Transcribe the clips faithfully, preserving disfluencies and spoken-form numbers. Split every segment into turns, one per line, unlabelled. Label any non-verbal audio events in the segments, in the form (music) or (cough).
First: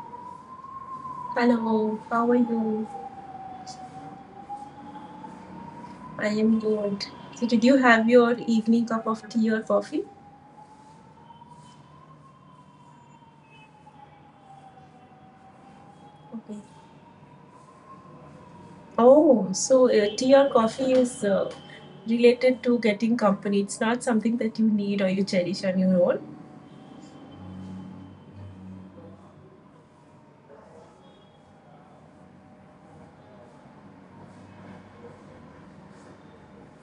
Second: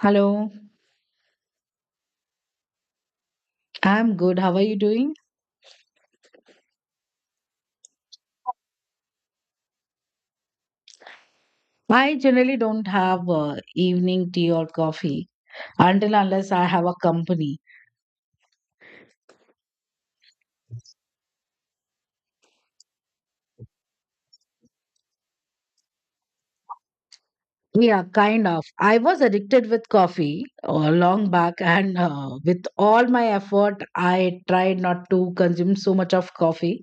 Hello,
Hello, how are you?
I'm good. How are you doing?
I am good. So, did you have your evening cup of tea or coffee?
I generally don't have uh, evening tea or coffee until unless
Okay.
I have a company.
Oh, so uh, tea or coffee is uh, related to getting company. It's not something that you need or you cherish on your own.
Yeah, kind of. I was addicted with coffee uh, long back, and uh, with all my effort, I tried not to consume so much of coffee.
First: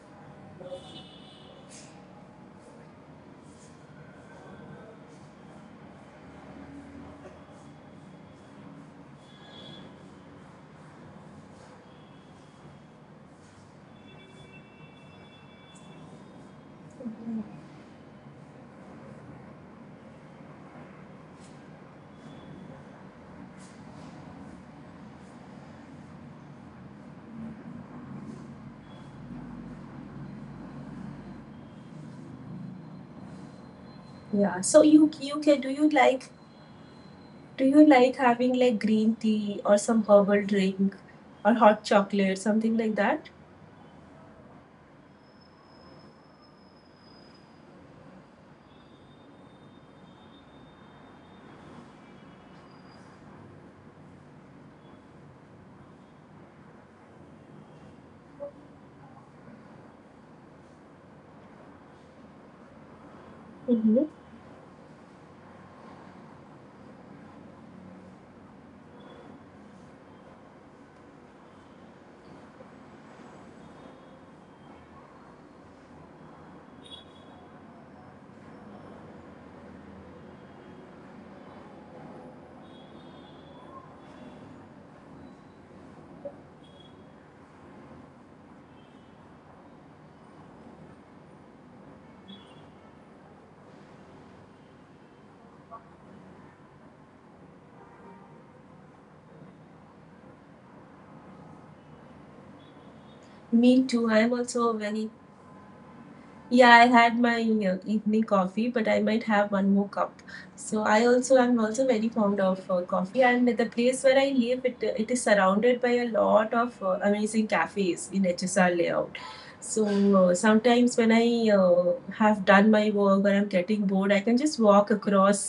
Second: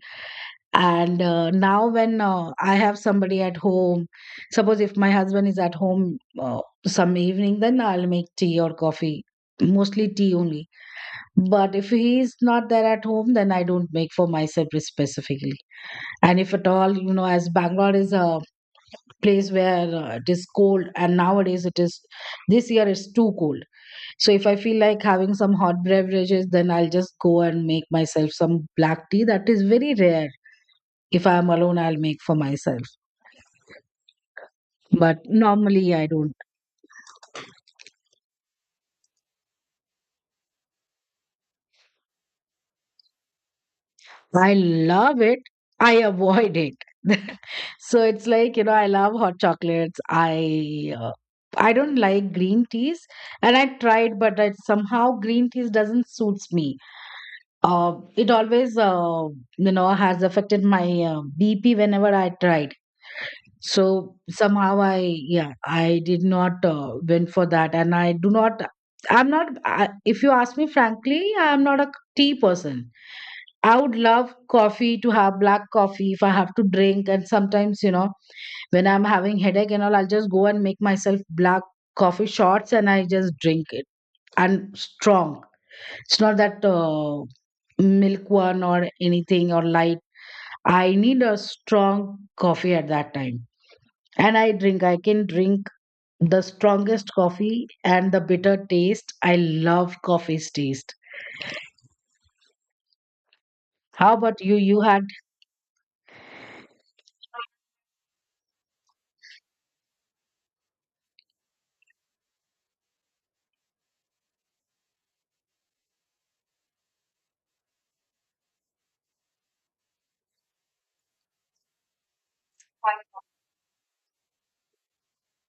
And uh, now, when uh, I have somebody at home, suppose if my husband is at home uh, some evening, then I'll make tea or coffee, mostly tea only. But if he's not there at home, then I don't make for myself specifically. And if at all, you know, as
Mhm.
Bangalore is a place where uh, it is cold, and nowadays it is, this year it's too cold. So if I feel like having some hot beverages, then I'll just go and make myself some black tea. That is very rare. If I am alone, I'll make for myself.
Yeah. So you
But
you can do you
normally, I
like
don't.
do you like having like green tea or some herbal drink or hot chocolate something like that?
I love it. I avoid it. (laughs) So it's like, you know, I love hot chocolates. I uh, I don't like green teas, and I tried, but I, somehow green teas doesn't suits me. Uh, it always uh, you know, has affected my uh, B P whenever I tried.
Mm-hmm.
So somehow I, yeah, I did not uh, went for that, and I do not. I'm not I, if you ask me frankly, I'm not a tea person. I would love coffee to have black coffee if I have to drink. And sometimes, you know, when I'm having headache and all, I'll just go and make myself black coffee shots and I just drink it. And strong. It's not that uh, milk one or anything or light. I need a strong coffee at that time. And I drink. I can drink the strongest coffee and the bitter taste. I love coffee's taste.
Me too.
How
I am
about you?
also a
You had.
very Yeah, I had my uh, evening coffee, but I might have one more cup. So I also am also very fond of uh, coffee, and the place where I live, it uh, it is surrounded by a lot of uh, amazing cafes in H S R layout. So uh, sometimes when I uh, have done my work or I'm getting bored, I can just walk across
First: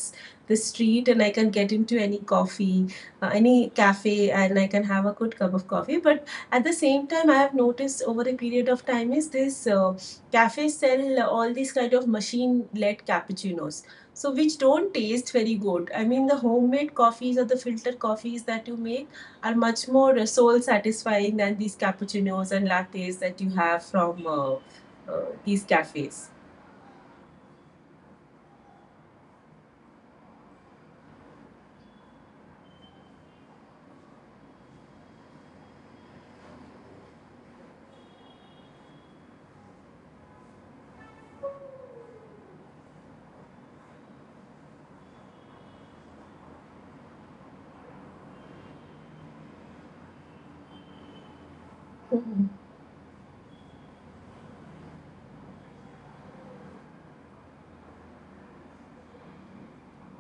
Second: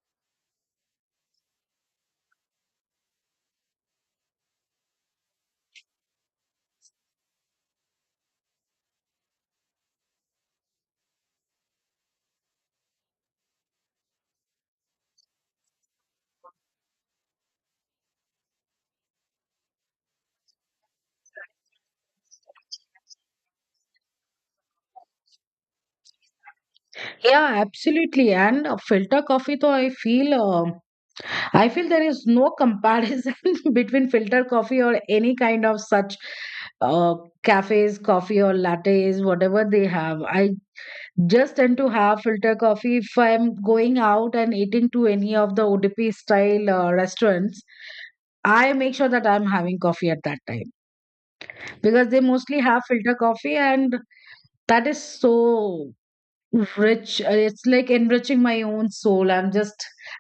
the street and I can get into any coffee, uh, any cafe, and I can have a good cup of coffee. But at the same time, I have noticed over a period of time is this. Uh, cafes sell all these kind of machine-led cappuccinos, so which don't taste very good. I mean, the homemade coffees or the filtered coffees that you make are much more soul satisfying than these cappuccinos and lattes that you have from uh, uh, these cafes.
Yeah, absolutely. And uh, filter coffee, though I feel, um I feel there is no comparison (laughs) between filter coffee or any kind of such uh, cafes, coffee or lattes, whatever they have. I just tend to have filter coffee if I'm going out and eating to any of the O D P style uh, restaurants. I make sure that I'm having coffee at that time because they
Mhm.
mostly have filter coffee, and that is so rich. Uh, it's like enriching my own soul. I'm just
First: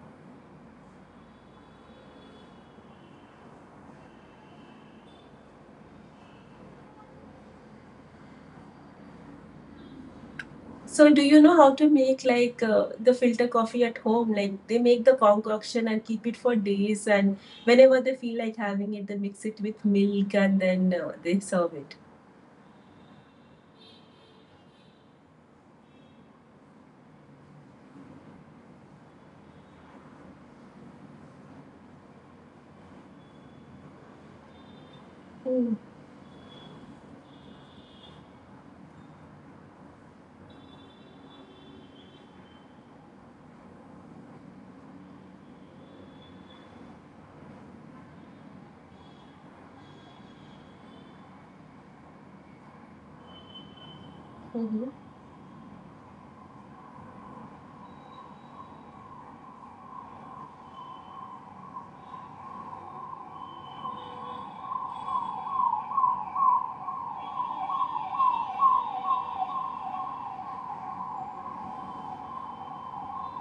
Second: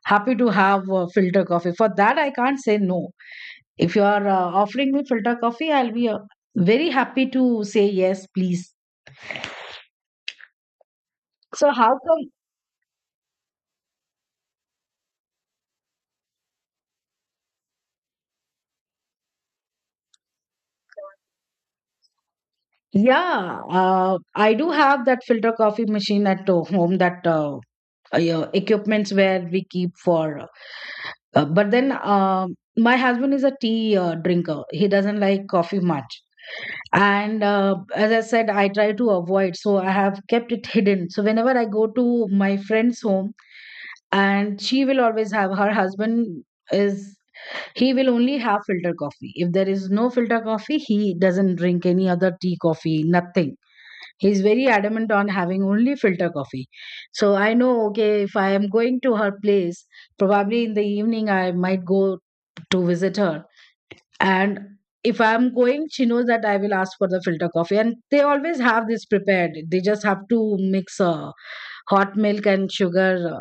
happy to have uh, filter coffee. For that, I can't say no. If you are uh, offering me filter coffee, I'll be uh, very happy to say yes, please.
So, do you know
So,
how to
how
make
come?
like uh, the filter coffee at home? Like they make the concoction and keep it for days, and whenever they feel like having it, they mix it with milk and then uh, they serve it.
Yeah, uh, I do have that filter coffee machine at uh, home, that uh, uh, equipments where we keep for. Uh, uh, but then um my husband is a tea uh, drinker. He doesn't like coffee much. And uh, as I said, I try to avoid, so I have kept it (laughs) hidden. So whenever I go to my friend's home, and she will always have, her husband is, he will only have filter coffee. If there is no filter coffee, he doesn't drink any other tea, coffee, nothing. He's very
Mm-hmm.
adamant on having only filter coffee. So I know, okay, if I am going to her place, probably in the evening, I might go to visit her. And if I'm going, she knows that I will ask for the filter coffee, and they always have this prepared. They just have to mix uh, hot milk and sugar uh,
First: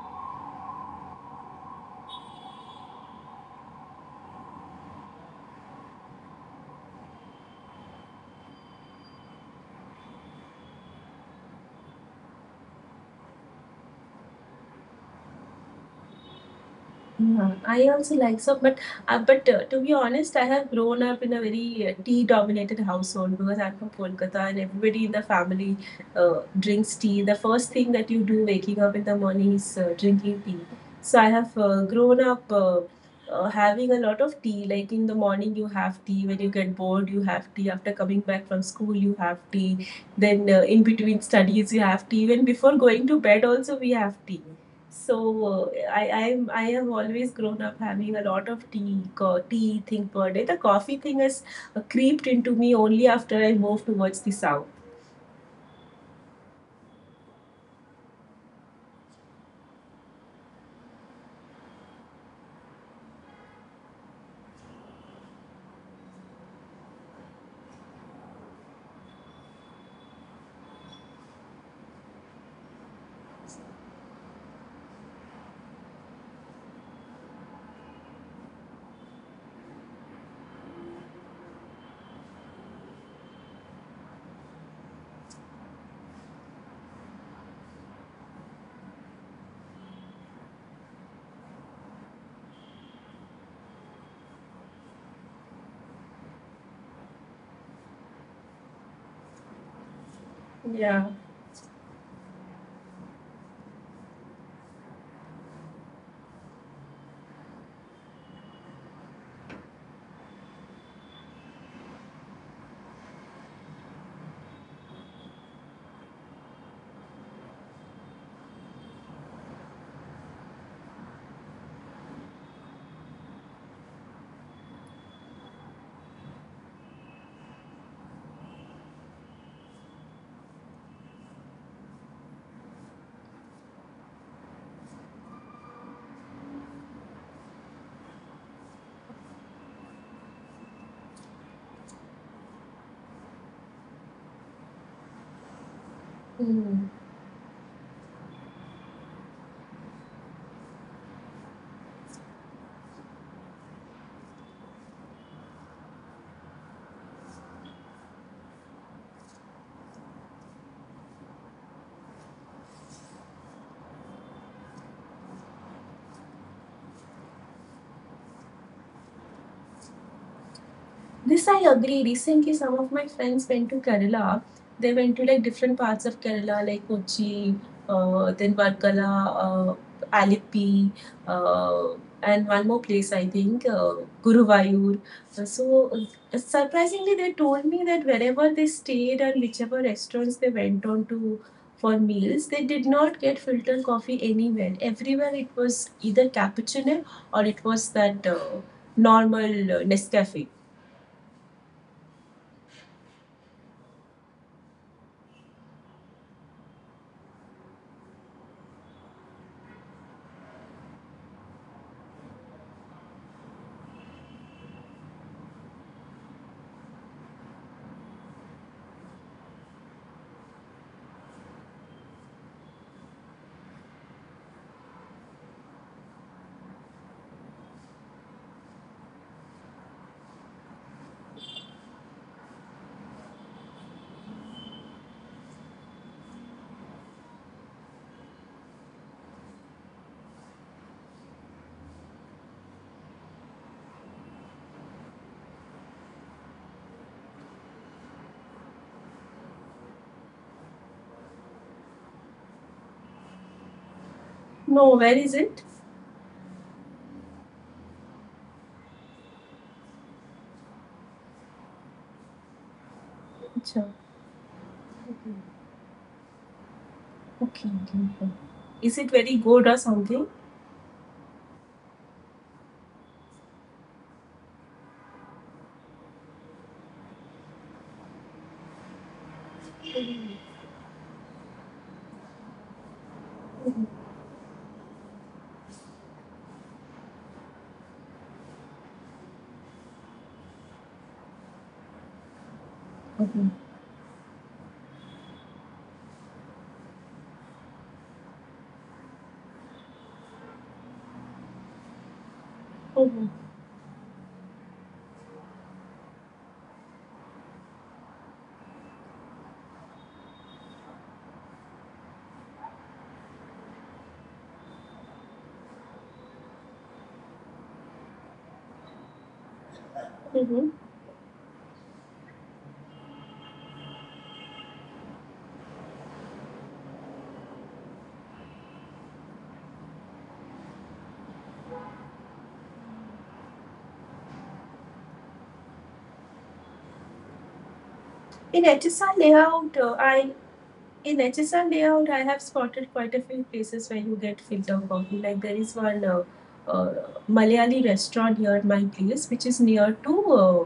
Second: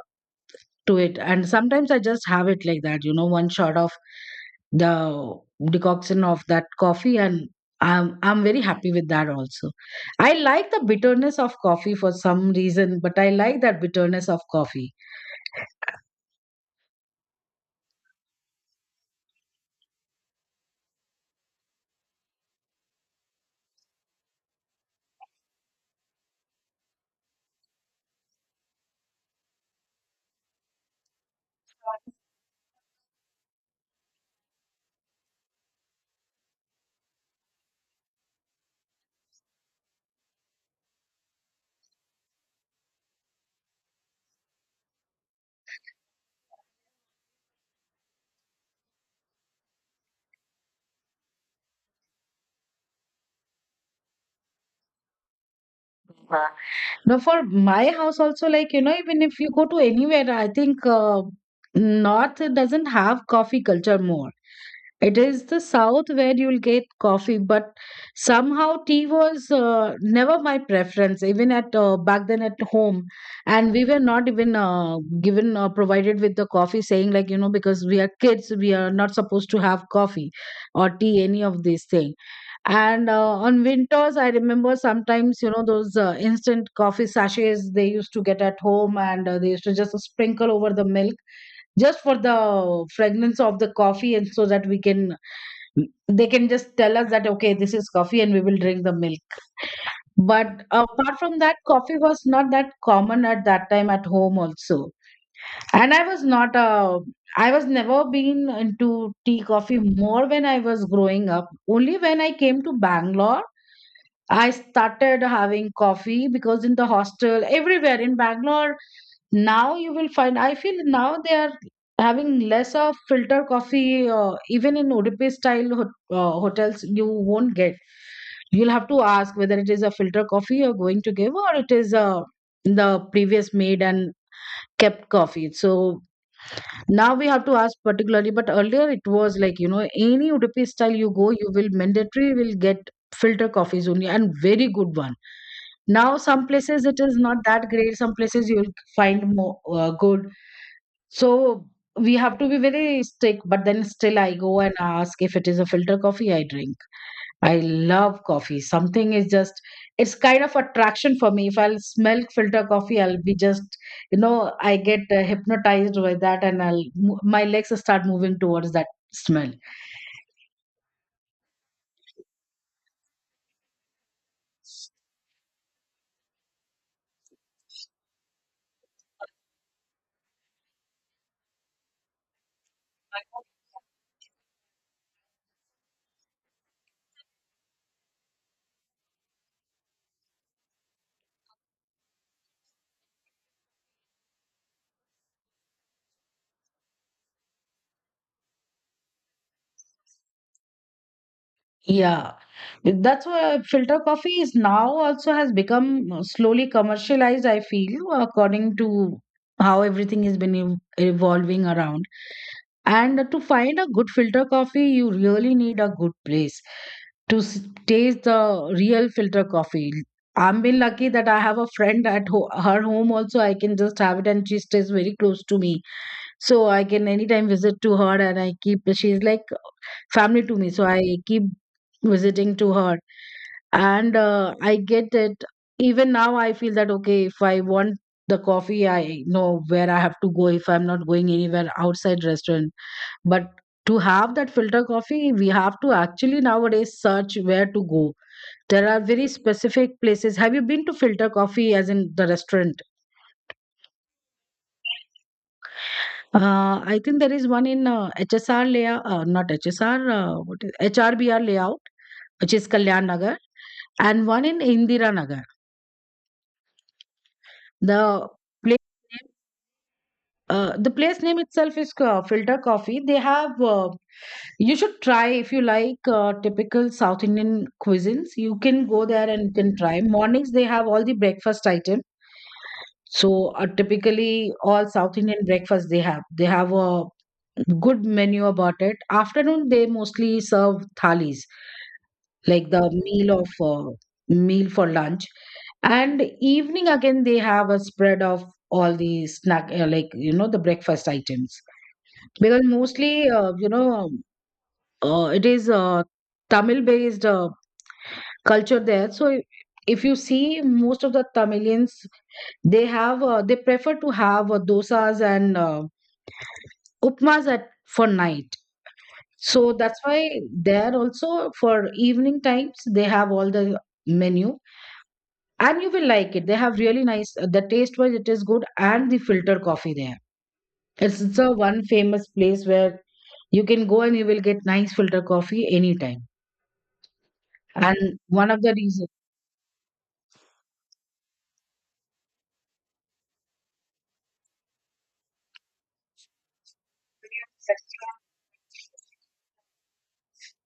to it. And sometimes I just have it like that, you know, one shot of the decoction of that coffee, and i'm i'm very happy with that also. I like the bitterness of coffee. For some reason, but I like that bitterness of coffee.
Yeah, I also like so, but uh, but uh, to be honest, I have grown up in a very uh, tea-dominated household because I'm from Kolkata, and everybody in the family uh, drinks tea. The first thing that you do waking up in the morning is uh, drinking tea. So I have uh, grown up uh, uh, having a lot of tea. Like in the morning, you have tea. When you get bored, you have tea. After coming back from school, you have tea. Then uh, in between studies, you have tea. Even before going to bed, also we have tea. So uh, I I'm I have always grown up having a lot of tea co- tea thing per day. The coffee thing has uh, creeped into me only after I moved towards the south.
No, for my house also, like, you know, even if you go to anywhere, I think uh, North doesn't have coffee culture more. It is the South where you'll get coffee, but somehow tea was uh, never my preference, even at uh, back then at home. And we were not even uh, given uh, provided with the coffee, saying, like, you know, because we are kids, we are not supposed to have coffee or tea, any of these things. And uh, on winters, I remember sometimes, you know, those uh, instant coffee sachets they used to get at home, and uh, they used to just sprinkle over the milk just for the fragrance of the coffee, and so that we can, they can just tell us that, okay, this is coffee, and we will drink the milk. But
Yeah.
apart from that, coffee was not that common at that time at home also. And I was not a, I was never been into tea coffee more when I was growing up. Only when I came to Bangalore I started having coffee because in the hostel, everywhere in Bangalore, now you will find, I feel now they are having less of filter coffee, uh, even in Udupi style hot uh, hotels, you won't get. You'll have to ask whether it is a filter coffee you're going to give or it is uh, the previous made and kept coffee. So now we have to ask particularly, but earlier it was like, you know, any Udupi style you go, you will mandatory will get filter coffees only, and very good ones. Now some places
Hmm.
it is not that great, some places you'll find more uh, good. So we have to be very strict, but then still I go and ask if it is a filter coffee I drink. I love coffee. Something is just, it's kind of attraction for me. If I'll smell filter coffee, I'll be just, you know, I get uh, hypnotized by that, and i'll mo- my legs start moving towards that smell.
This I agree. Recently, some of my friends went to Kerala. They went to like different parts of Kerala, like Kochi, uh, then Varkala, uh, Alippi, uh, and one more place, I think, uh, Guruvayur. So, uh, surprisingly, they told me that wherever they stayed and whichever restaurants they went on to for meals, they did not get filter coffee anywhere. Everywhere it was either cappuccino or it was that uh, normal uh, Nescafe.
Yeah, that's why filter coffee is now also has become slowly commercialized, I feel, according to how everything has been ev- evolving around. And to find a good filter coffee, you really need a good place to s- taste the real filter coffee. I'm been lucky that I have a friend at ho her home also. I can just have it, and she stays very close to me. So I can anytime visit to her, and I keep, she's like family to me. So I keep visiting to her, and uh, I get it. Even now I feel that okay, if I want the coffee, I know where I have to go if I'm not going anywhere outside restaurant. But to have that filter coffee, we have to actually nowadays search where to go. There are very specific places. Have you been to Filter Coffee as in the restaurant?
No, where is it?
Uh, I think there is one in uh, H S R layout, uh, not H S R, uh, what is H R B R layout, which is Kalyan Nagar,
Achha.
and one in Indira Nagar.
Okay, okay.
The place,
okay Is it very good or something?
uh, the place name itself is uh, Filter Coffee. They have, uh, you should try if you like uh, typical South Indian cuisines. You can go there and you can try.
Okay
Mornings they have all the breakfast items. So uh, typically all South Indian breakfast they have. They have a good menu about it. Afternoon, they mostly serve thalis, like the meal
Mm-hmm.
of uh, meal for lunch. And evening again, they have a spread of all the snack, uh, like you know, the breakfast items. Because mostly, uh, you know, uh, it is uh, Tamil-based uh, culture there. So i- if you see most of the Tamilians, they have uh, they prefer to have uh, dosas and uh, upmas at for night. So that's why
Mm-hmm.
there also for evening times they have all the menu, and you will like it. They have really nice, the taste wise it is good, and the filter coffee there. It's it's a one famous place where you can go and you will get nice filter coffee anytime. And one of the
In HSR
reasons.
layout, uh, I in H S R layout, I have spotted quite a few places where you get filter coffee. Like there is one uh, uh, Malayali restaurant near my place, which is near to uh,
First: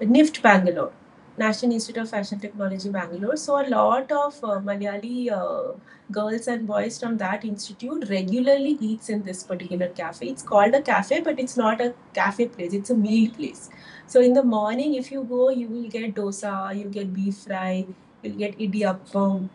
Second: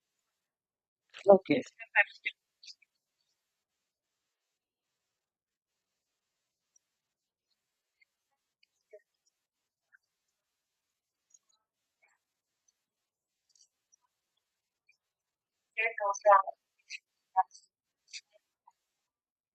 NIFT Bangalore,
Okay.
National Institute of Fashion Technology Bangalore. So a lot of uh, Malayali uh, girls and boys from that institute regularly eats in this particular cafe. It's called a cafe, but it's not a cafe place. It's a meal place. So in the morning, if you go, you will get dosa, you'll get beef fry, you'll get idiyappam,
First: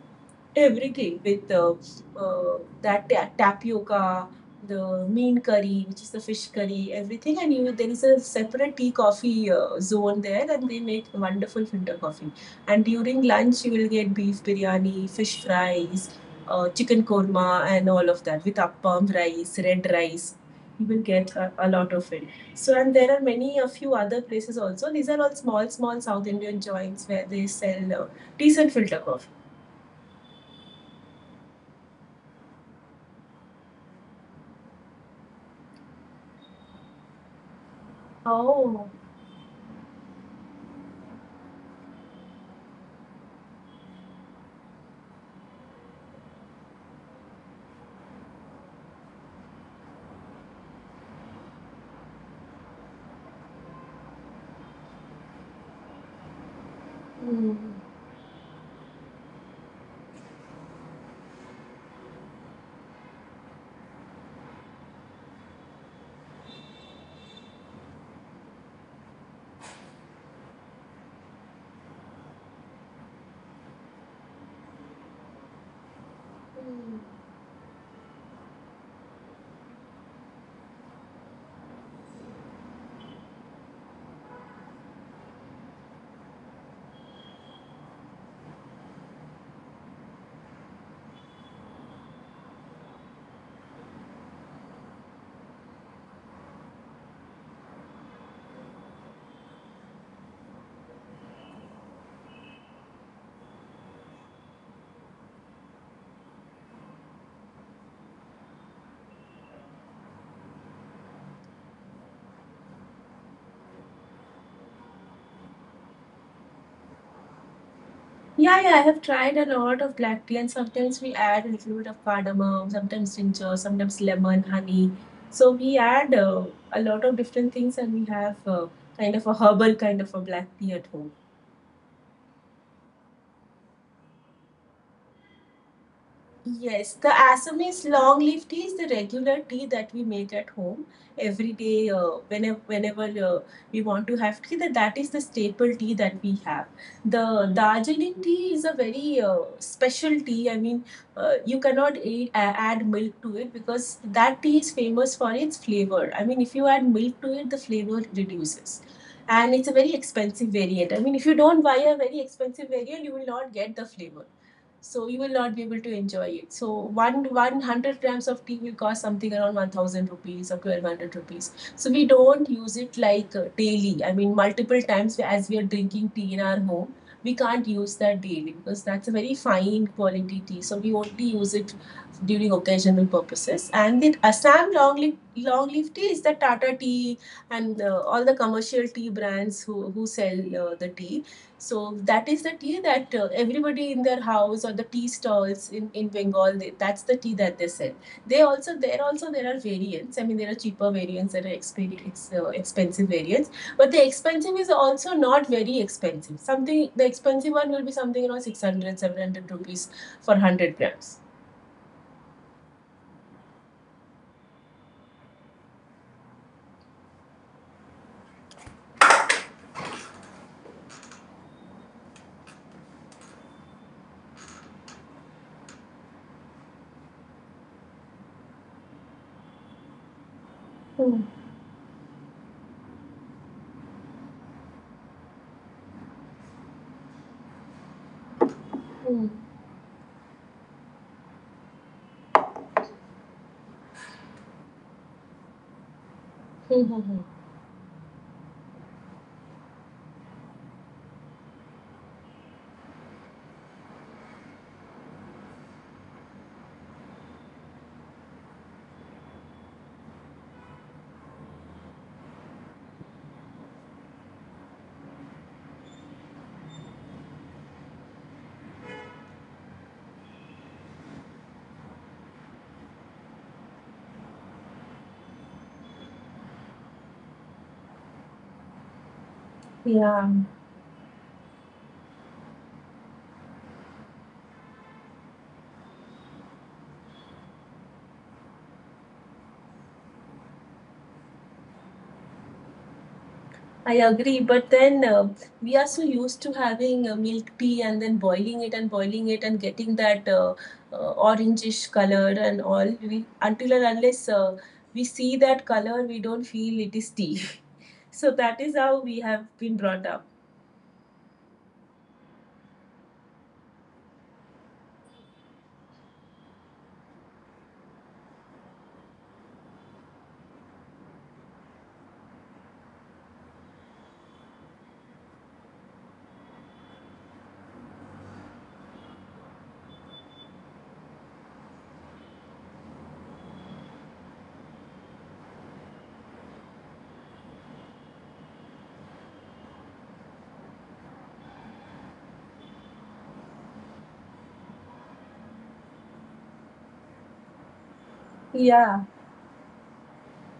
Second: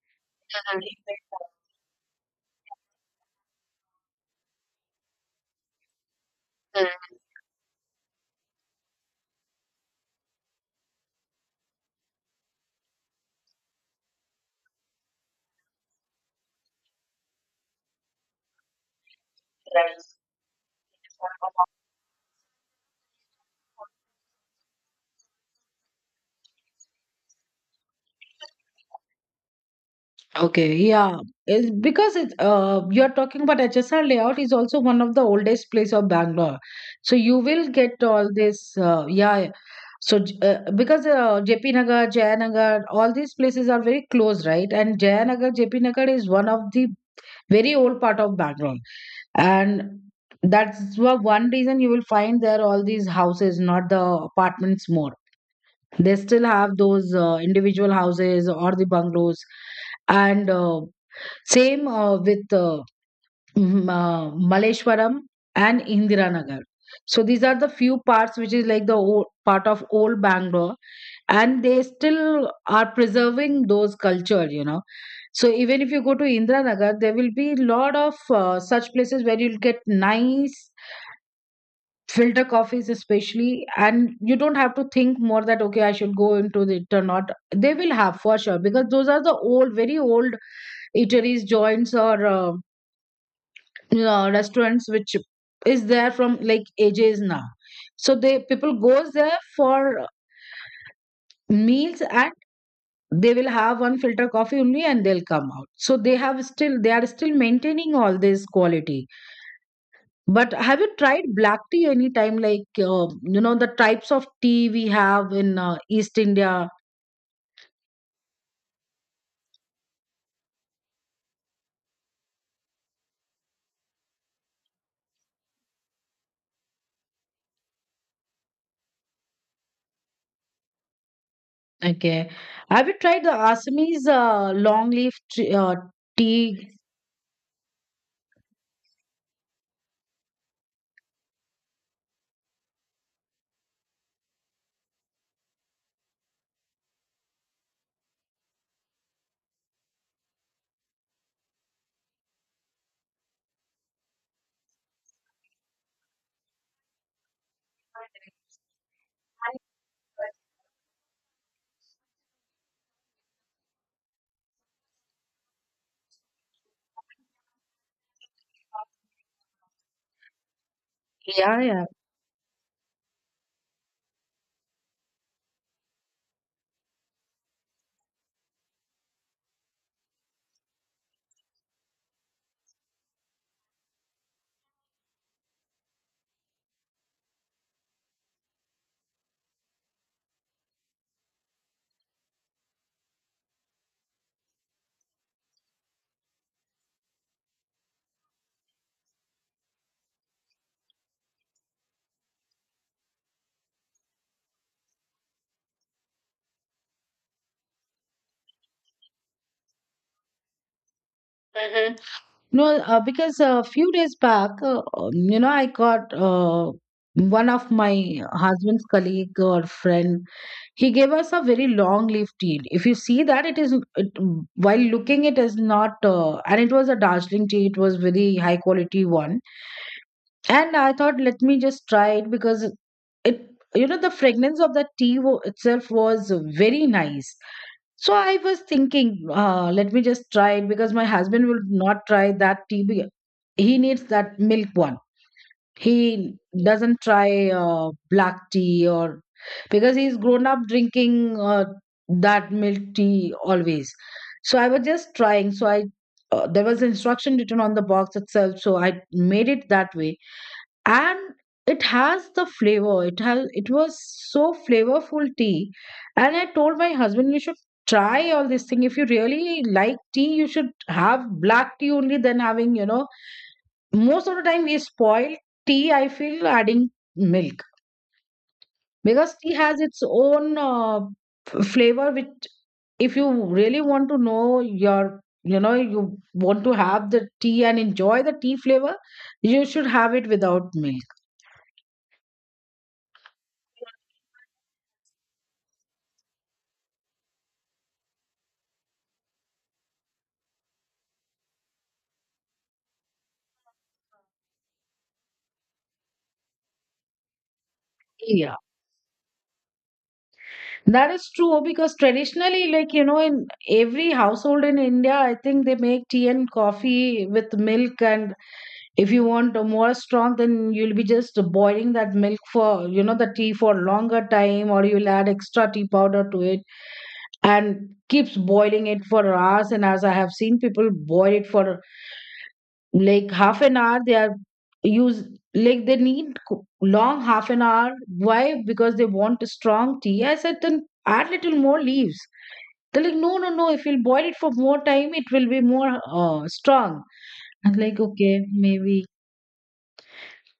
everything with uh, uh, that ta- tapioca, the mean curry, which is the fish curry, everything. And you, there is a separate tea coffee uh, zone there, and they make wonderful filter coffee. And during lunch, you will get beef biryani, fish fries, uh, chicken korma, and all of that with appam rice, red rice. You will get a, a lot of it. So, and there are many, a few other places also. These are all small, small South Indian joints where they sell uh, decent filter coffee.
Okay, yeah. It's because it's uh you're talking about H S R layout is also one of the oldest place of Bangalore. So you will get all this
Oh.
uh, yeah, yeah. So J- uh, because uh, J P Nagar, Jayanagar, all these places are very close, right? And Jayanagar, J P Nagar is one of the very old part of Bangalore. And that's wha- one reason you will find there all these houses, not the apartments more. They still have those uh,
Mm.
individual houses or the bungalows, and uh, same uh, with uh, m- uh, Maleshwaram and Indiranagar. So these are the few parts which is like the old, part of old Bangalore, and they still are preserving those culture. You know, so even if you go to Indiranagar, there will be lot of uh, such places where you'll get nice filter coffees, especially, and you don't have to think more that okay, I should go into it or not. They will have for sure because those are the old, very old eateries, joints, or uh, uh, restaurants which is there from like ages now, so they people goes there for meals, and they will have one filter coffee only and they'll come out. So they have still they are still maintaining all this quality. But have you tried black tea anytime? Like, uh, you know, the types of tea we have in uh, East India?
Yeah, yeah, I have tried a lot of black tea, and sometimes we add a little bit of cardamom, sometimes ginger, sometimes lemon, honey. So we add uh, a lot of different things, and we have uh, kind of a herbal kind of a black tea at home.
Okay, have you tried the Assamese uh, long leaf tree, uh, tea?
Yes, the Assamese long leaf tea is the regular tea that we make at home every day. Uh, whenever whenever uh, we want to have tea, that, that is the staple tea that we have. The Darjeeling tea is a very uh, special tea. I mean, uh, you cannot add, add milk to it because that tea is famous for its flavor. I mean, if you add milk to it, the flavor reduces. And it's a very expensive variant. I mean, if you don't buy a very expensive variant, you will not get the flavor so you will not be able to enjoy it. So one hundred grams of tea will cost something around one thousand rupees or twelve hundred rupees.
Yeah, yeah.
So we don't use it like uh, daily. I mean, multiple times as we are drinking tea in our home, we can't use that daily because that's a very fine quality tea. So we only use it during occasional purposes. And then Assam long leaf, long leaf tea is the Tata tea and uh, all the commercial tea brands who, who sell uh, the tea so that is the tea that uh, everybody in their house or the tea stalls in, in Bengal, they, that's the tea that they sell. They also There also there are variants. I mean, there are cheaper variants, there are exp- uh, expensive variants, but the expensive is also not very expensive. Something the expensive one will be something around six hundred, seven hundred rupees for one hundred grams.
Mhm. No, uh, because a few days back, uh, um, you know, I got uh, one of my husband's colleague or friend. He gave us a very long leaf tea. If you see that, it is it, while looking, it is not, uh, and it was a Darjeeling tea. It was very high quality one, and I thought,
Hmm.
let me just try it because it, you know, the fragrance of the tea wo- itself was very nice. So I was thinking,
Hmm.
uh, let me just try it because my husband will not try that tea. be- He needs that milk one. He
Hmm. Hmm.
doesn't
Hmm.
try uh, black tea or because he's grown up drinking uh, that milk tea always. So I was just trying. So I uh, there was instruction written on the box itself. So I made it that way, and it has the flavor it has it was so flavorful tea. And I told my husband, you should try all this thing. If you really like tea, you should have black tea only than having you know Most of the time we spoil tea, I feel, adding milk, because tea has its
Yeah.
own uh, f- flavor, which, if you really want to know your you know you want to have the tea and enjoy the tea flavor, you should have it without milk.
I agree, but then um we are so used to having uh, milk tea and then boiling it and boiling it and getting that uh, uh, orangish color and all. We until and unless uh, we see that color, we don't feel it is tea. (laughs) So that is how we have been brought up.
That is true because traditionally, like, you know, in every household in India, I think they make tea and coffee with milk. And if you want a more strong, then you'll be just boiling that milk for, you know, the tea for longer time, or you'll add extra tea powder to it and keeps boiling it for hours and hours. I have seen people boil it for like half an hour. They are use like they need co- long half an hour. Why? Because they want a strong tea. I said, then add little more leaves. They're like, no, no, no, if you'll boil it for more time, it will be more uh, strong. I'm like, okay,
Yeah.
maybe.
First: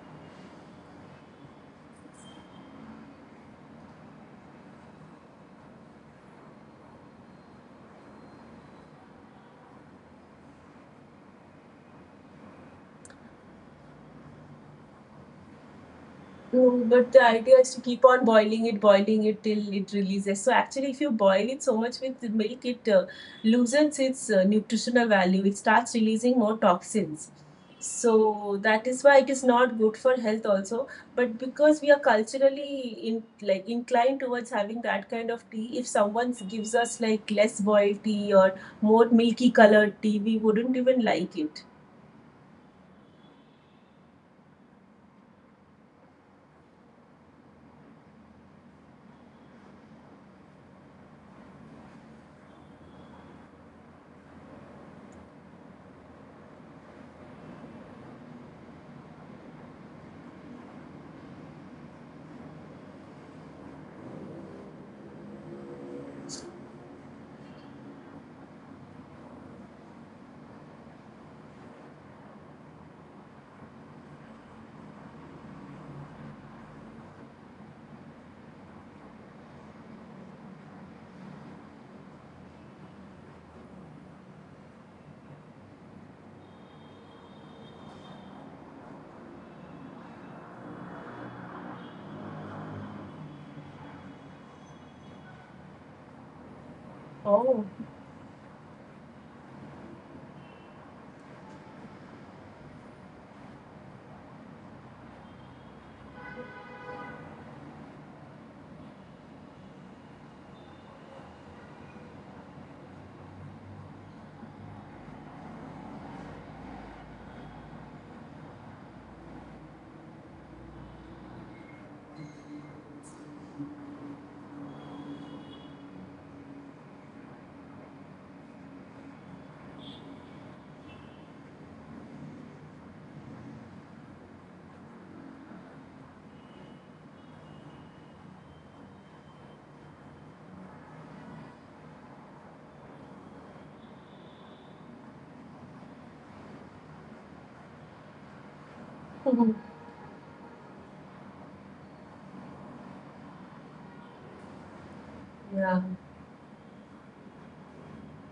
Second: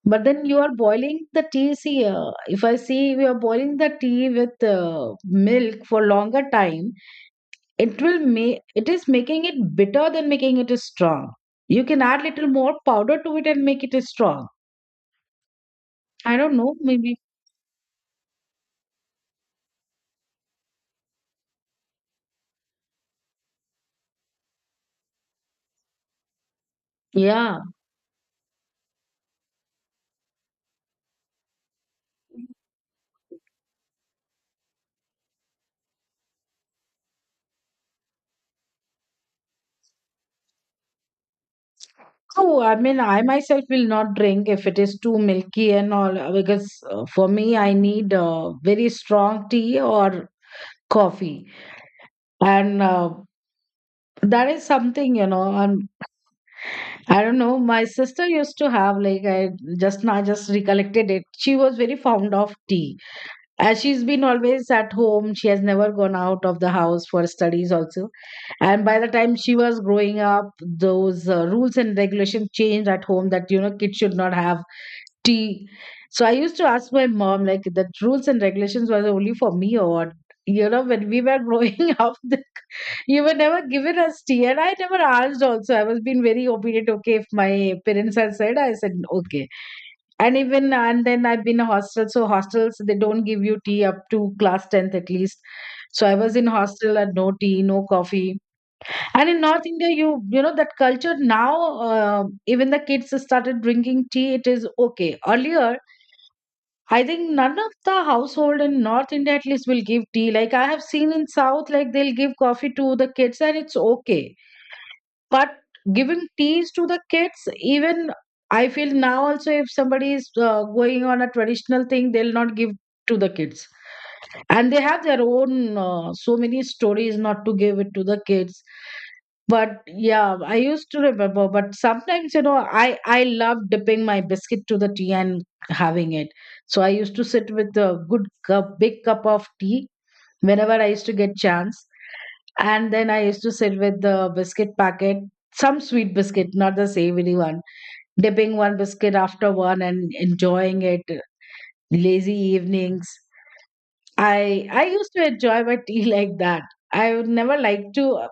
But then you are boiling the tea, see, uh, if I see we are boiling the tea with uh, milk for longer time, it will make it is making it bitter than making it strong. You can add little more powder to it and make it strong. I don't
No,
know,
but
maybe.
the idea is to keep on boiling it, boiling it till it releases. So actually, if you boil it so much with the milk, it uh, loosens its uh, nutritional value. It starts releasing more toxins.
Yeah,
So that is why it is not good for health also. But because we are culturally in like inclined towards having that kind of tea, if someone gives us like less boiled tea or more milky colored tea, we wouldn't even like it.
so I mean I myself will not drink if it is too milky and all, uh, because uh, for me I need uh, very strong tea or coffee. And uh, that is something you know um, I don't know. My sister used to have, like, I just now just recollected it, she was very fond of tea. As she's been always at home, she has never gone out of the house for studies also. And by the time she was growing up, those uh, rules and regulations changed at home that, you know, kids should not have tea. So I used to ask my mom, like, that rules and regulations was only for me or what? You know, when we were growing (laughs) up, the you were never given us tea, and I never asked also. I was being very obedient. Okay, if my parents had said, I said okay. And even and then I've been a hostel, so hostels they don't give you tea up to class tenth at least. So I was in hostel and no tea,
Oh.
no coffee. And in North India, you you know that culture now. uh, Even the kids started drinking tea, it is okay. Earlier I think none of the household in North India at least will give tea, like I have seen in South, like they'll give coffee to the kids and it's okay. But giving teas to the kids, even I feel now also, if somebody is uh, going on a traditional thing, they'll not give to the kids. And they have their own uh, so many stories not to give it to the kids. But yeah, I used to remember, but sometimes you know i i love dipping my biscuit to the tea and having it. So I used to sit with a good cup big cup of tea whenever I used to get chance. And then I used to sit with the biscuit packet, some sweet biscuit, not the savory one, dipping one biscuit after
(laughs)
one and enjoying it. Lazy evenings. I I used to enjoy my
Yeah.
(laughs) tea like that. I would never like to.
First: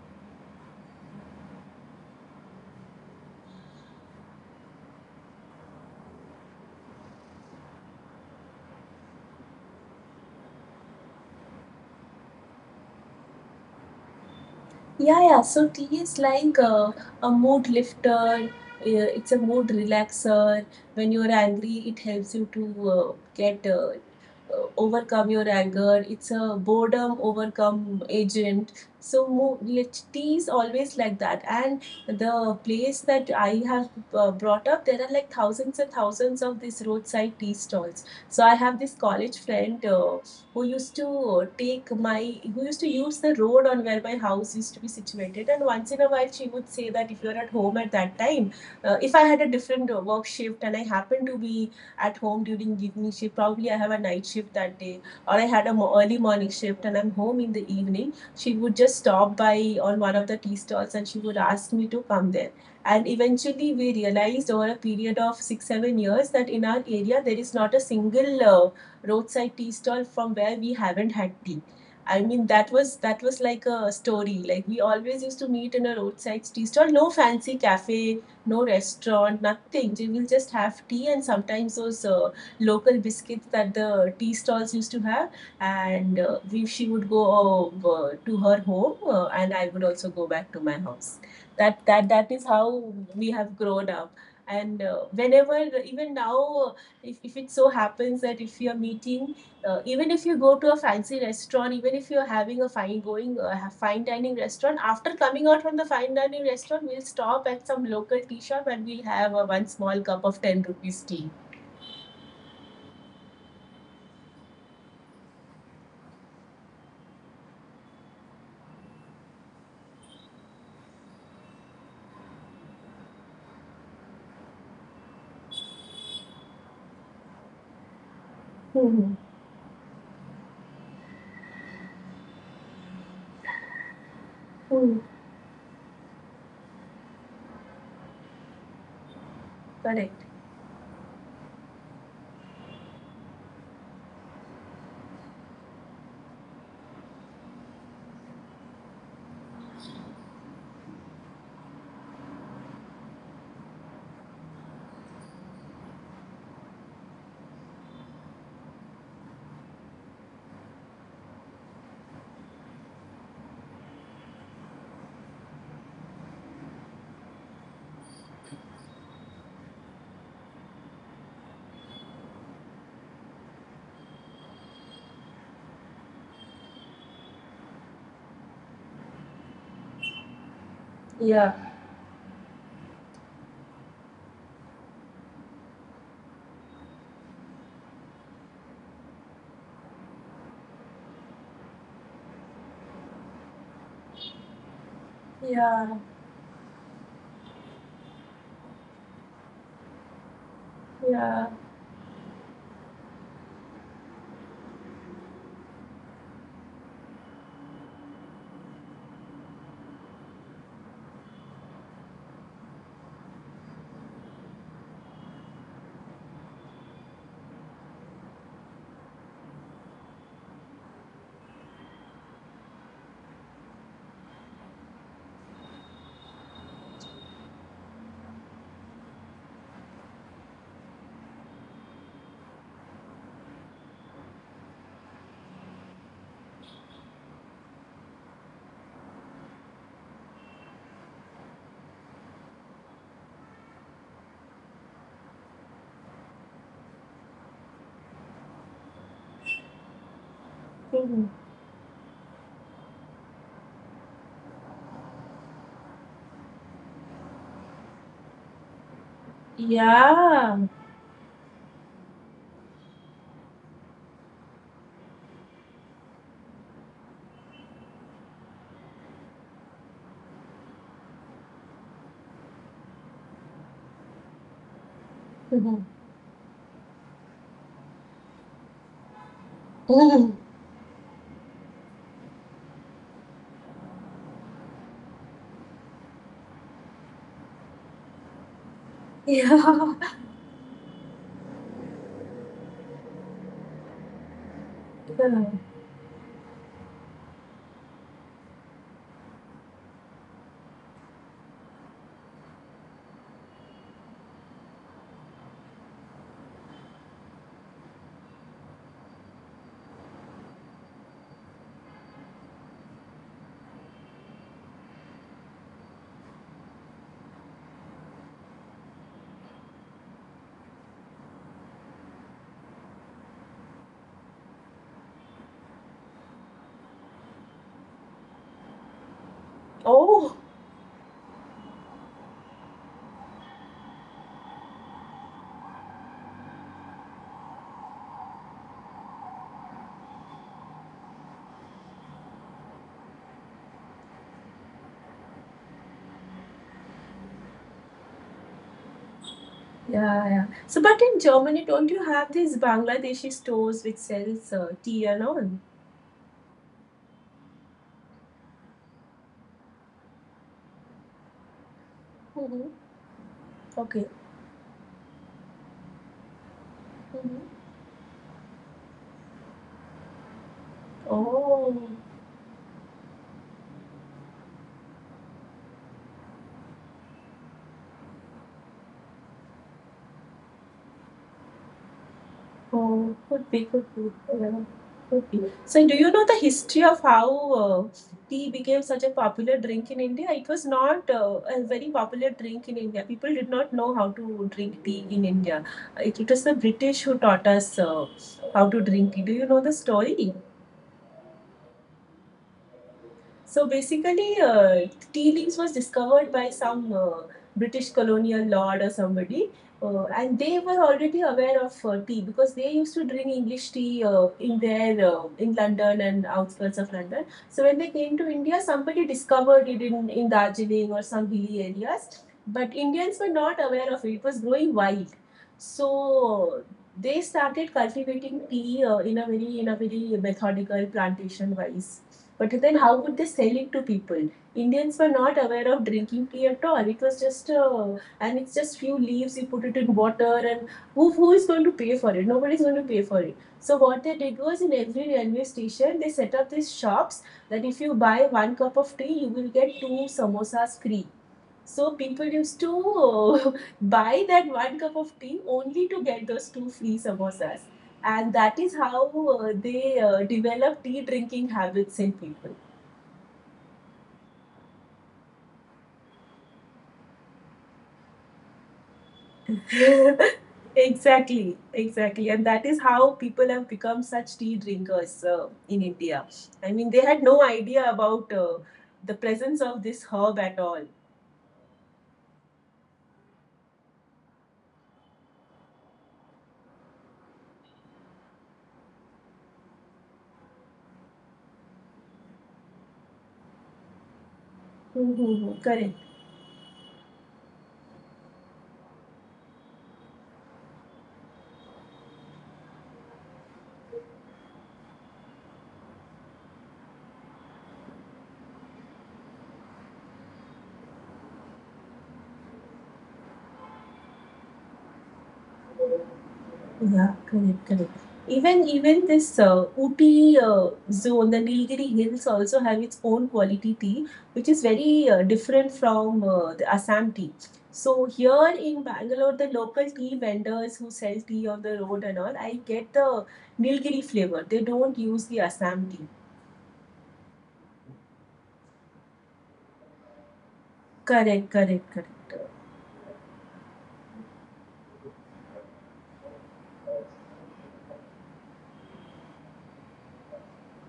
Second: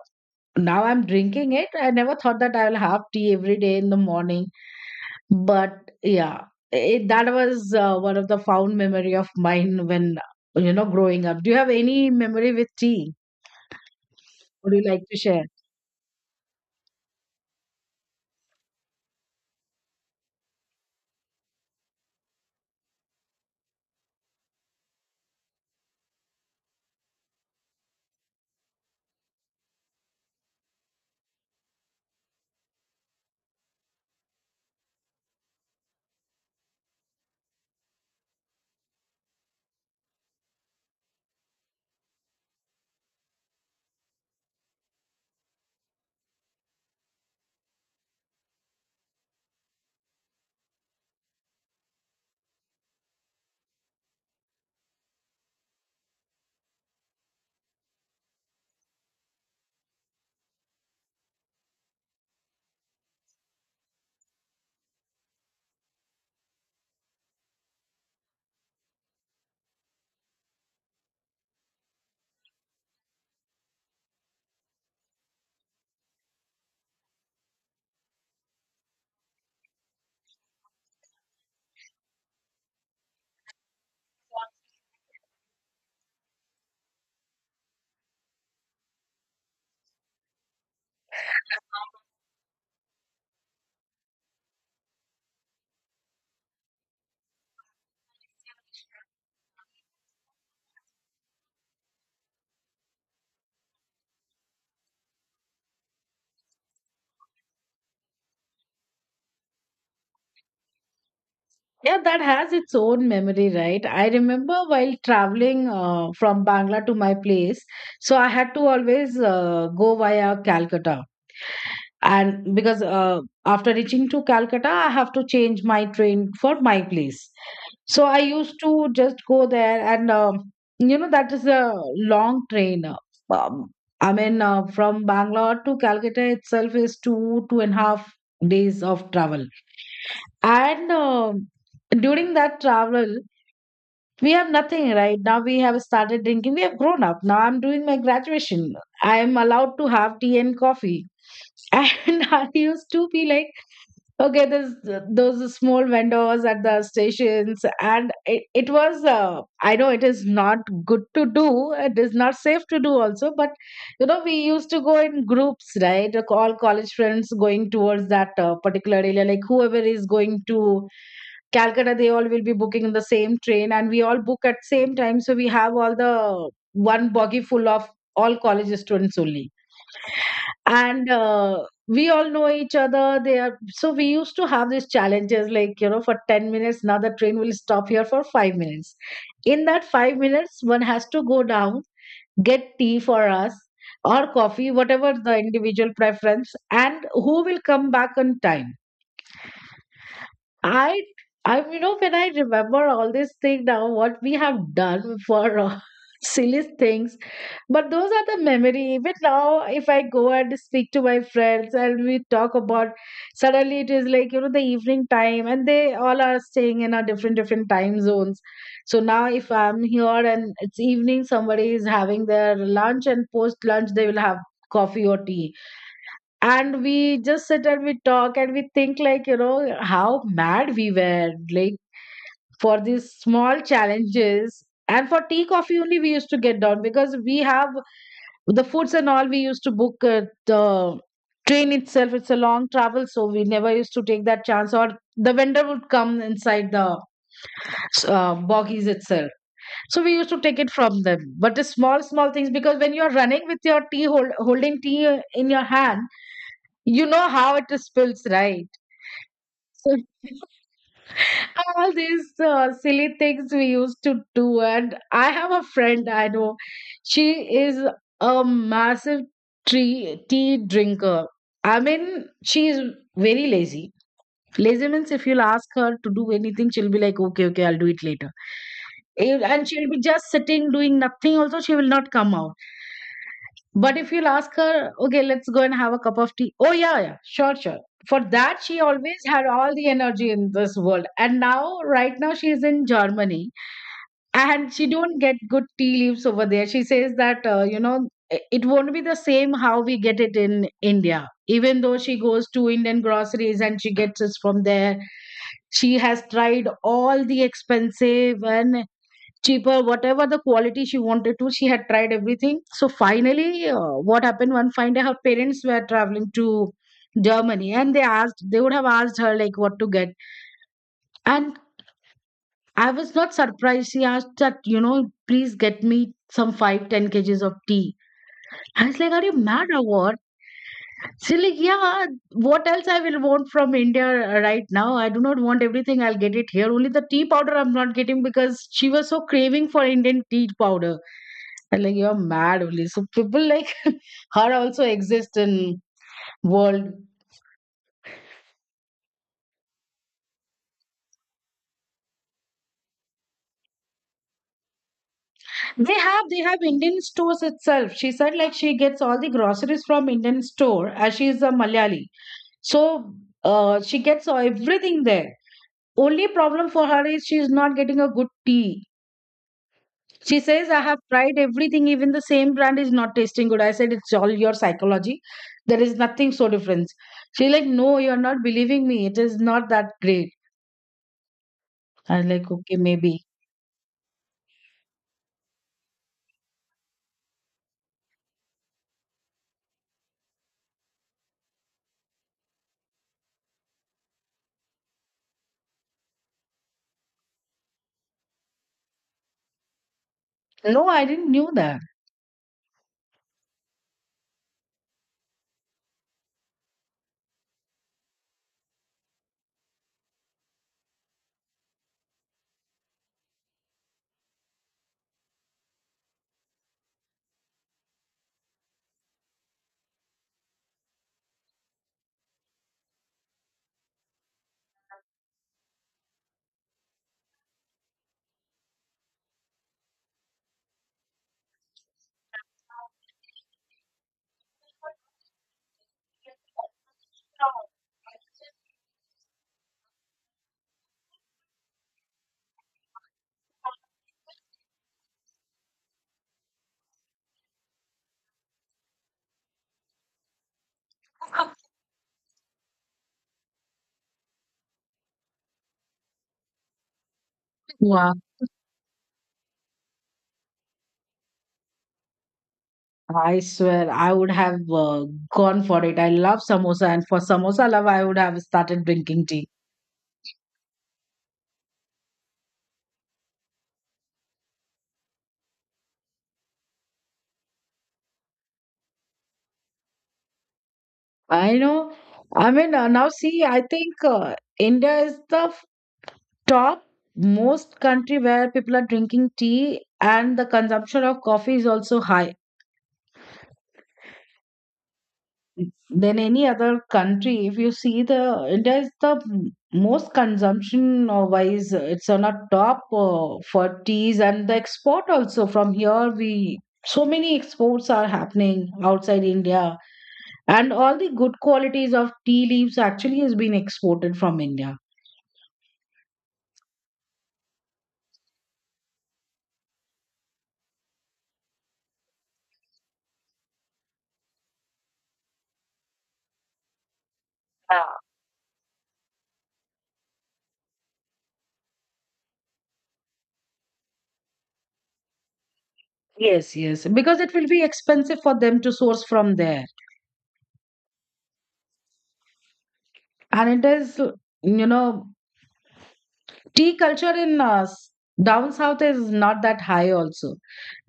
Now I'm drinking it. I never thought that I will have tea every day in the morning. But yeah, it, that was uh, one of the fond memory of mine when you know growing up. Do you have any memory with tea? Would you like to
Yeah, yeah.
share?
So tea is like uh, a mood lifter. Uh, it's a mood relaxer. When you're angry, it helps you to uh, get uh, uh, overcome your anger. It's a boredom overcome agent. So mo- lit- tea is always like that. And the place that I have uh, brought up, there are like thousands and thousands of these roadside tea stalls. So I have this college friend. Uh, who used to take my who used to use the road on where my house used to be situated, and once in a while she would say that if you're at home at that time, uh, if I had a different uh, work shift and I happened to be at home during evening shift, probably I have a night shift that day or I had a mo- early morning shift and I'm home in the evening, she would just stop by on one of the tea stalls and she would ask me to come there. And eventually we realized over a period of six seven years that in our area there is not a single uh, roadside tea stall from where we haven't had tea. I mean, that was that was like a story. Like we always used to meet in a roadside tea stall. No fancy cafe, no restaurant, nothing. We will just have tea and sometimes those uh, local biscuits that the tea stalls used to have. And uh, we, she would go uh, to her home, uh, and I would also go back to my house. That that that is how we have grown up. And uh, whenever, even now, if, if it so happens that if you're meeting, uh, even if you go to a fancy restaurant, even if you're having a fine going uh, fine dining restaurant, after coming out from the fine dining restaurant we'll stop at some local tea shop and we'll have a one small cup of ten rupees tea.
Yeah, that has its own memory, right? I remember while traveling uh, from Bangla to my place, so I had to always uh, go via Calcutta. And because uh, after reaching to Calcutta, I have to change my train for my place. So I used to
Hmm.
just go there, and um, you know, that is a long train. Um, I mean, uh,
Hmm.
from Bangalore to Calcutta itself is two, two and a half days of travel.
Correct.
And um during that travel, we have nothing. Right now we have started drinking, we have grown up now, I'm doing my graduation, I am allowed to have tea and coffee. (laughs) And I used to be like, okay, there's those small vendors at the stations, and it, it was uh, I know it is not good to do, it is not safe to do also. But you know, we used to go in groups, right? Like all college friends going towards that uh, particular area, like whoever is going to Calcutta, they all will be booking in the same train, and we all book at same time. So we have all the one buggy full of all college students only, and
Yeah.
uh, we all know each other. They are so we used to have these challenges, like, you know, for ten minutes. Now the train will stop here for five minutes. In that five minutes, one has to go down, get tea for us or coffee, whatever the individual
Yeah.
preference, and who will come back on time. I,
Yeah.
I, you know, when I remember all this thing now, what we have done for uh, (laughs) silly things, but those are the memory. Even now, if I go and speak to my friends and we talk about, suddenly it is like, you know, the evening time, and they all are staying in our different different time zones. So now, if I'm here and it's evening, somebody is having their lunch, and post lunch they will have coffee or tea, and we just sit and we talk and we think, like, you know, how mad we were, like for these small challenges and for tea coffee only we used to get down. Because we have the foods and all, we used to book uh, the train itself, it's a long travel, so we never used to take that chance. Or the vendor would come inside the uh, boggies itself, so we used to take it from them.
Mhm.
But the small small things, because when you're running with your tea, hold, holding tea in your hand, you know how it spills, right? So
Yeah.
all these uh, silly things we used to do. And I have a friend, I know. She is a massive tree, tea drinker. I mean, she is very lazy. Lazy means if you'll ask her to do anything, she'll be like, okay, okay, I'll do it later. And she'll be just
Mhm.
sitting doing nothing. Also, she will not come out. But if you'll ask her, okay, let's go and have a cup of tea. Oh, yeah, yeah, sure, sure. For that, she always had all the
Yeah.
energy in this world. And now, right now, she is in Germany, and she don't get good tea leaves over there. She says that, uh, you know, i- it won't be the same how we get it in India. Even though she goes to Indian groceries and she gets it from there, she has tried all the expensive and cheaper, whatever the quality she wanted to. She had tried everything. So finally, uh, what happened one fine day, her parents were traveling to Germany and they asked, they would have asked her like what to get. And I was not surprised. She asked that, you know, please get me some five ten kgs of tea. I was like, are you mad
(laughs)
or what?
Oh.
She's like, yeah, what else I will want from India right now? I do not want everything, I'll get it here. Only the tea powder I'm not getting, because she was so craving for Indian tea powder. And like, you're mad only. So people like (laughs) her also exist in world.
Yeah, yeah. So, but in Germany, don't you have these Bangladeshi stores which sells uh, tea and all?
They have they have Indian stores itself. She said like she gets all the groceries from Indian store as she is a Malayali.
Mm-hmm.
So uh, she
Okay.
gets everything there. Only problem for her is she is
Mm-hmm.
not getting a good tea. She says I have tried everything,
Oh.
even the same brand is not tasting good. I said it's all your psychology. There is nothing so different. She's like, no, you're not believing me, it is not that great. I was like, okay,
oh,
maybe.
could be, could be. Yeah, could be. So, do you know the history of how uh, tea became such a popular drink in India? It was not uh, a very popular drink in India. People did not know how to drink tea in India. It, it was the British who taught us uh, how to drink tea. Do you know the story?
No, I didn't knew that.
So basically, uh, tea leaves was discovered by some uh, British colonial lord or somebody, uh, and they were already aware of uh, tea because they used to drink English tea uh, in their uh, in London and outskirts of London. So when they came to India, somebody discovered it in in Darjeeling or some hilly areas, but Indians were not aware of it. It was growing wild. So. They started cultivating tea uh, in a very in a very methodical plantation wise, but then, how would they sell it to people? Indians were not aware of drinking tea at all. It was just, uh, and it's just few leaves. You put it in water, and who who is going to pay for it? Nobody's going to pay for it. So what they did was, in every railway station, they set up these shops that if you buy one cup of tea, you will get two samosas free. So people used to (laughs) buy that one cup of tea only to get those two free samosas,
Wow.
and that is how uh, they uh, developed tea drinking habits in people.
I swear I would have uh, gone for it. I love samosa, and for samosa love, I would have started drinking tea.
(laughs) Exactly, exactly, and that is how people have become such tea drinkers uh, in India. I mean, they had no idea about uh, the presence of this herb at all.
I know. I mean, uh, now see, I think uh, India is the f- top most country where people are drinking tea, and the consumption of coffee is also high.
Mhm, mhm, correct.
Than any other country, if you see the, India is the m- most consumption uh, wise, uh, it's on a top uh, for teas. And the export also, from here, we so many exports are happening outside India, and all the good qualities of tea leaves actually has been exported from India.
Yeah, correct, correct. Even even this uh, Ooty uh, zone, the Nilgiri Hills also have its own quality tea, which is very uh, different from uh, the Assam tea.
Ah.
So here in Bangalore, the local tea vendors who sell tea on the road and all, I get the Nilgiri flavor. They don't use the Assam tea.
Yes, yes, because it will be expensive for them to source from there.
Correct, correct, correct.
And it is, you know, tea culture in uh, s- down south is not that high also,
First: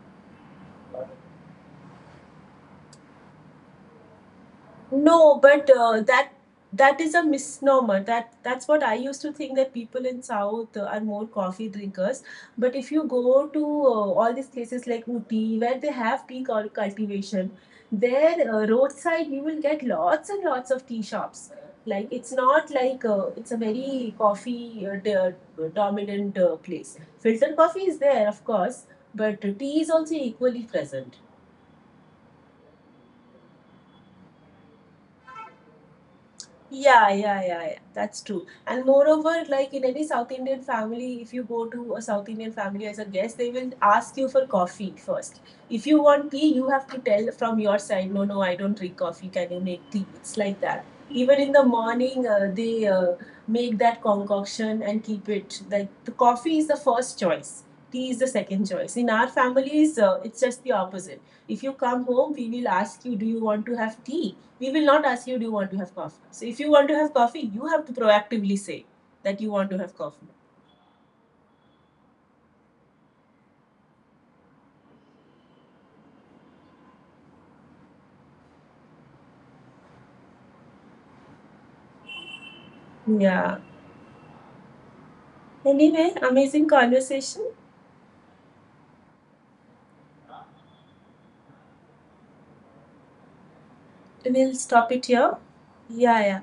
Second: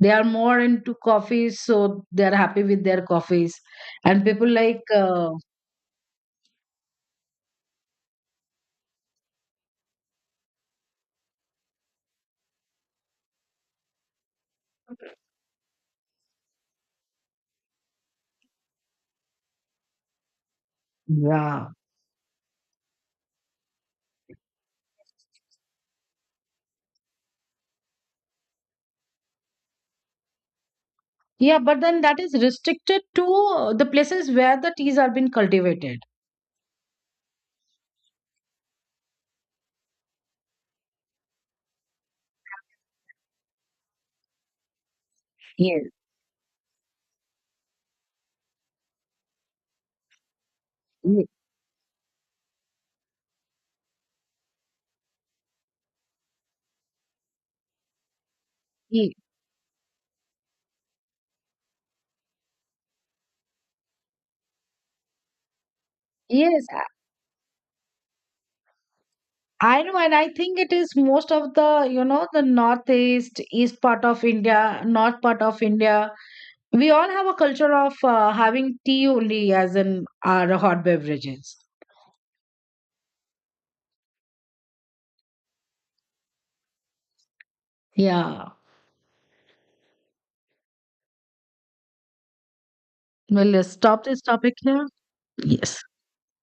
they are more into coffees, so they are happy with their coffees. And people like uh,
No, but uh, that that is a misnomer. That that's what I used to think, that people in South uh, are more coffee drinkers. But if you go to uh, all these places like Uti, where they have tea cul- cultivation, there uh, roadside you will get lots and lots of tea shops.
yeah,
Like it's not like uh, it's a very coffee uh, do- dominant uh, place. Filter coffee is there, of course, but tea is also equally present.
yeah, but then that is restricted to uh, the places where the teas are being cultivated.
Yeah, yeah, yeah, yeah. That's true. And moreover, like in any South Indian family, if you go to a South Indian family as a guest, they will ask you for coffee first.
Yes.
If you want tea, you have to tell from your side, no, no, I don't drink coffee. Can you make tea? It's like that.
ye-
Even in the morning, uh, they uh, make that concoction and keep it. Like the coffee is the first choice, tea is the second choice. In
ye-
our families, uh, it's just the opposite. If you come home, we will ask you, do you want to have tea? We will not ask you, do you want to have coffee? So if
yes.
you
i
want to have coffee, you have to proactively say that you want to
I
have
know. And I
coffee.
think it is most of the, you know, the northeast, east part of India, north part of India, we all have a culture of uh, having tea only as in our hot beverages.
Yeah. Anyway, amazing conversation.
Yeah. Well, let's stop this topic
We'll
here.
stop it here.
Yes.
Yeah, yeah.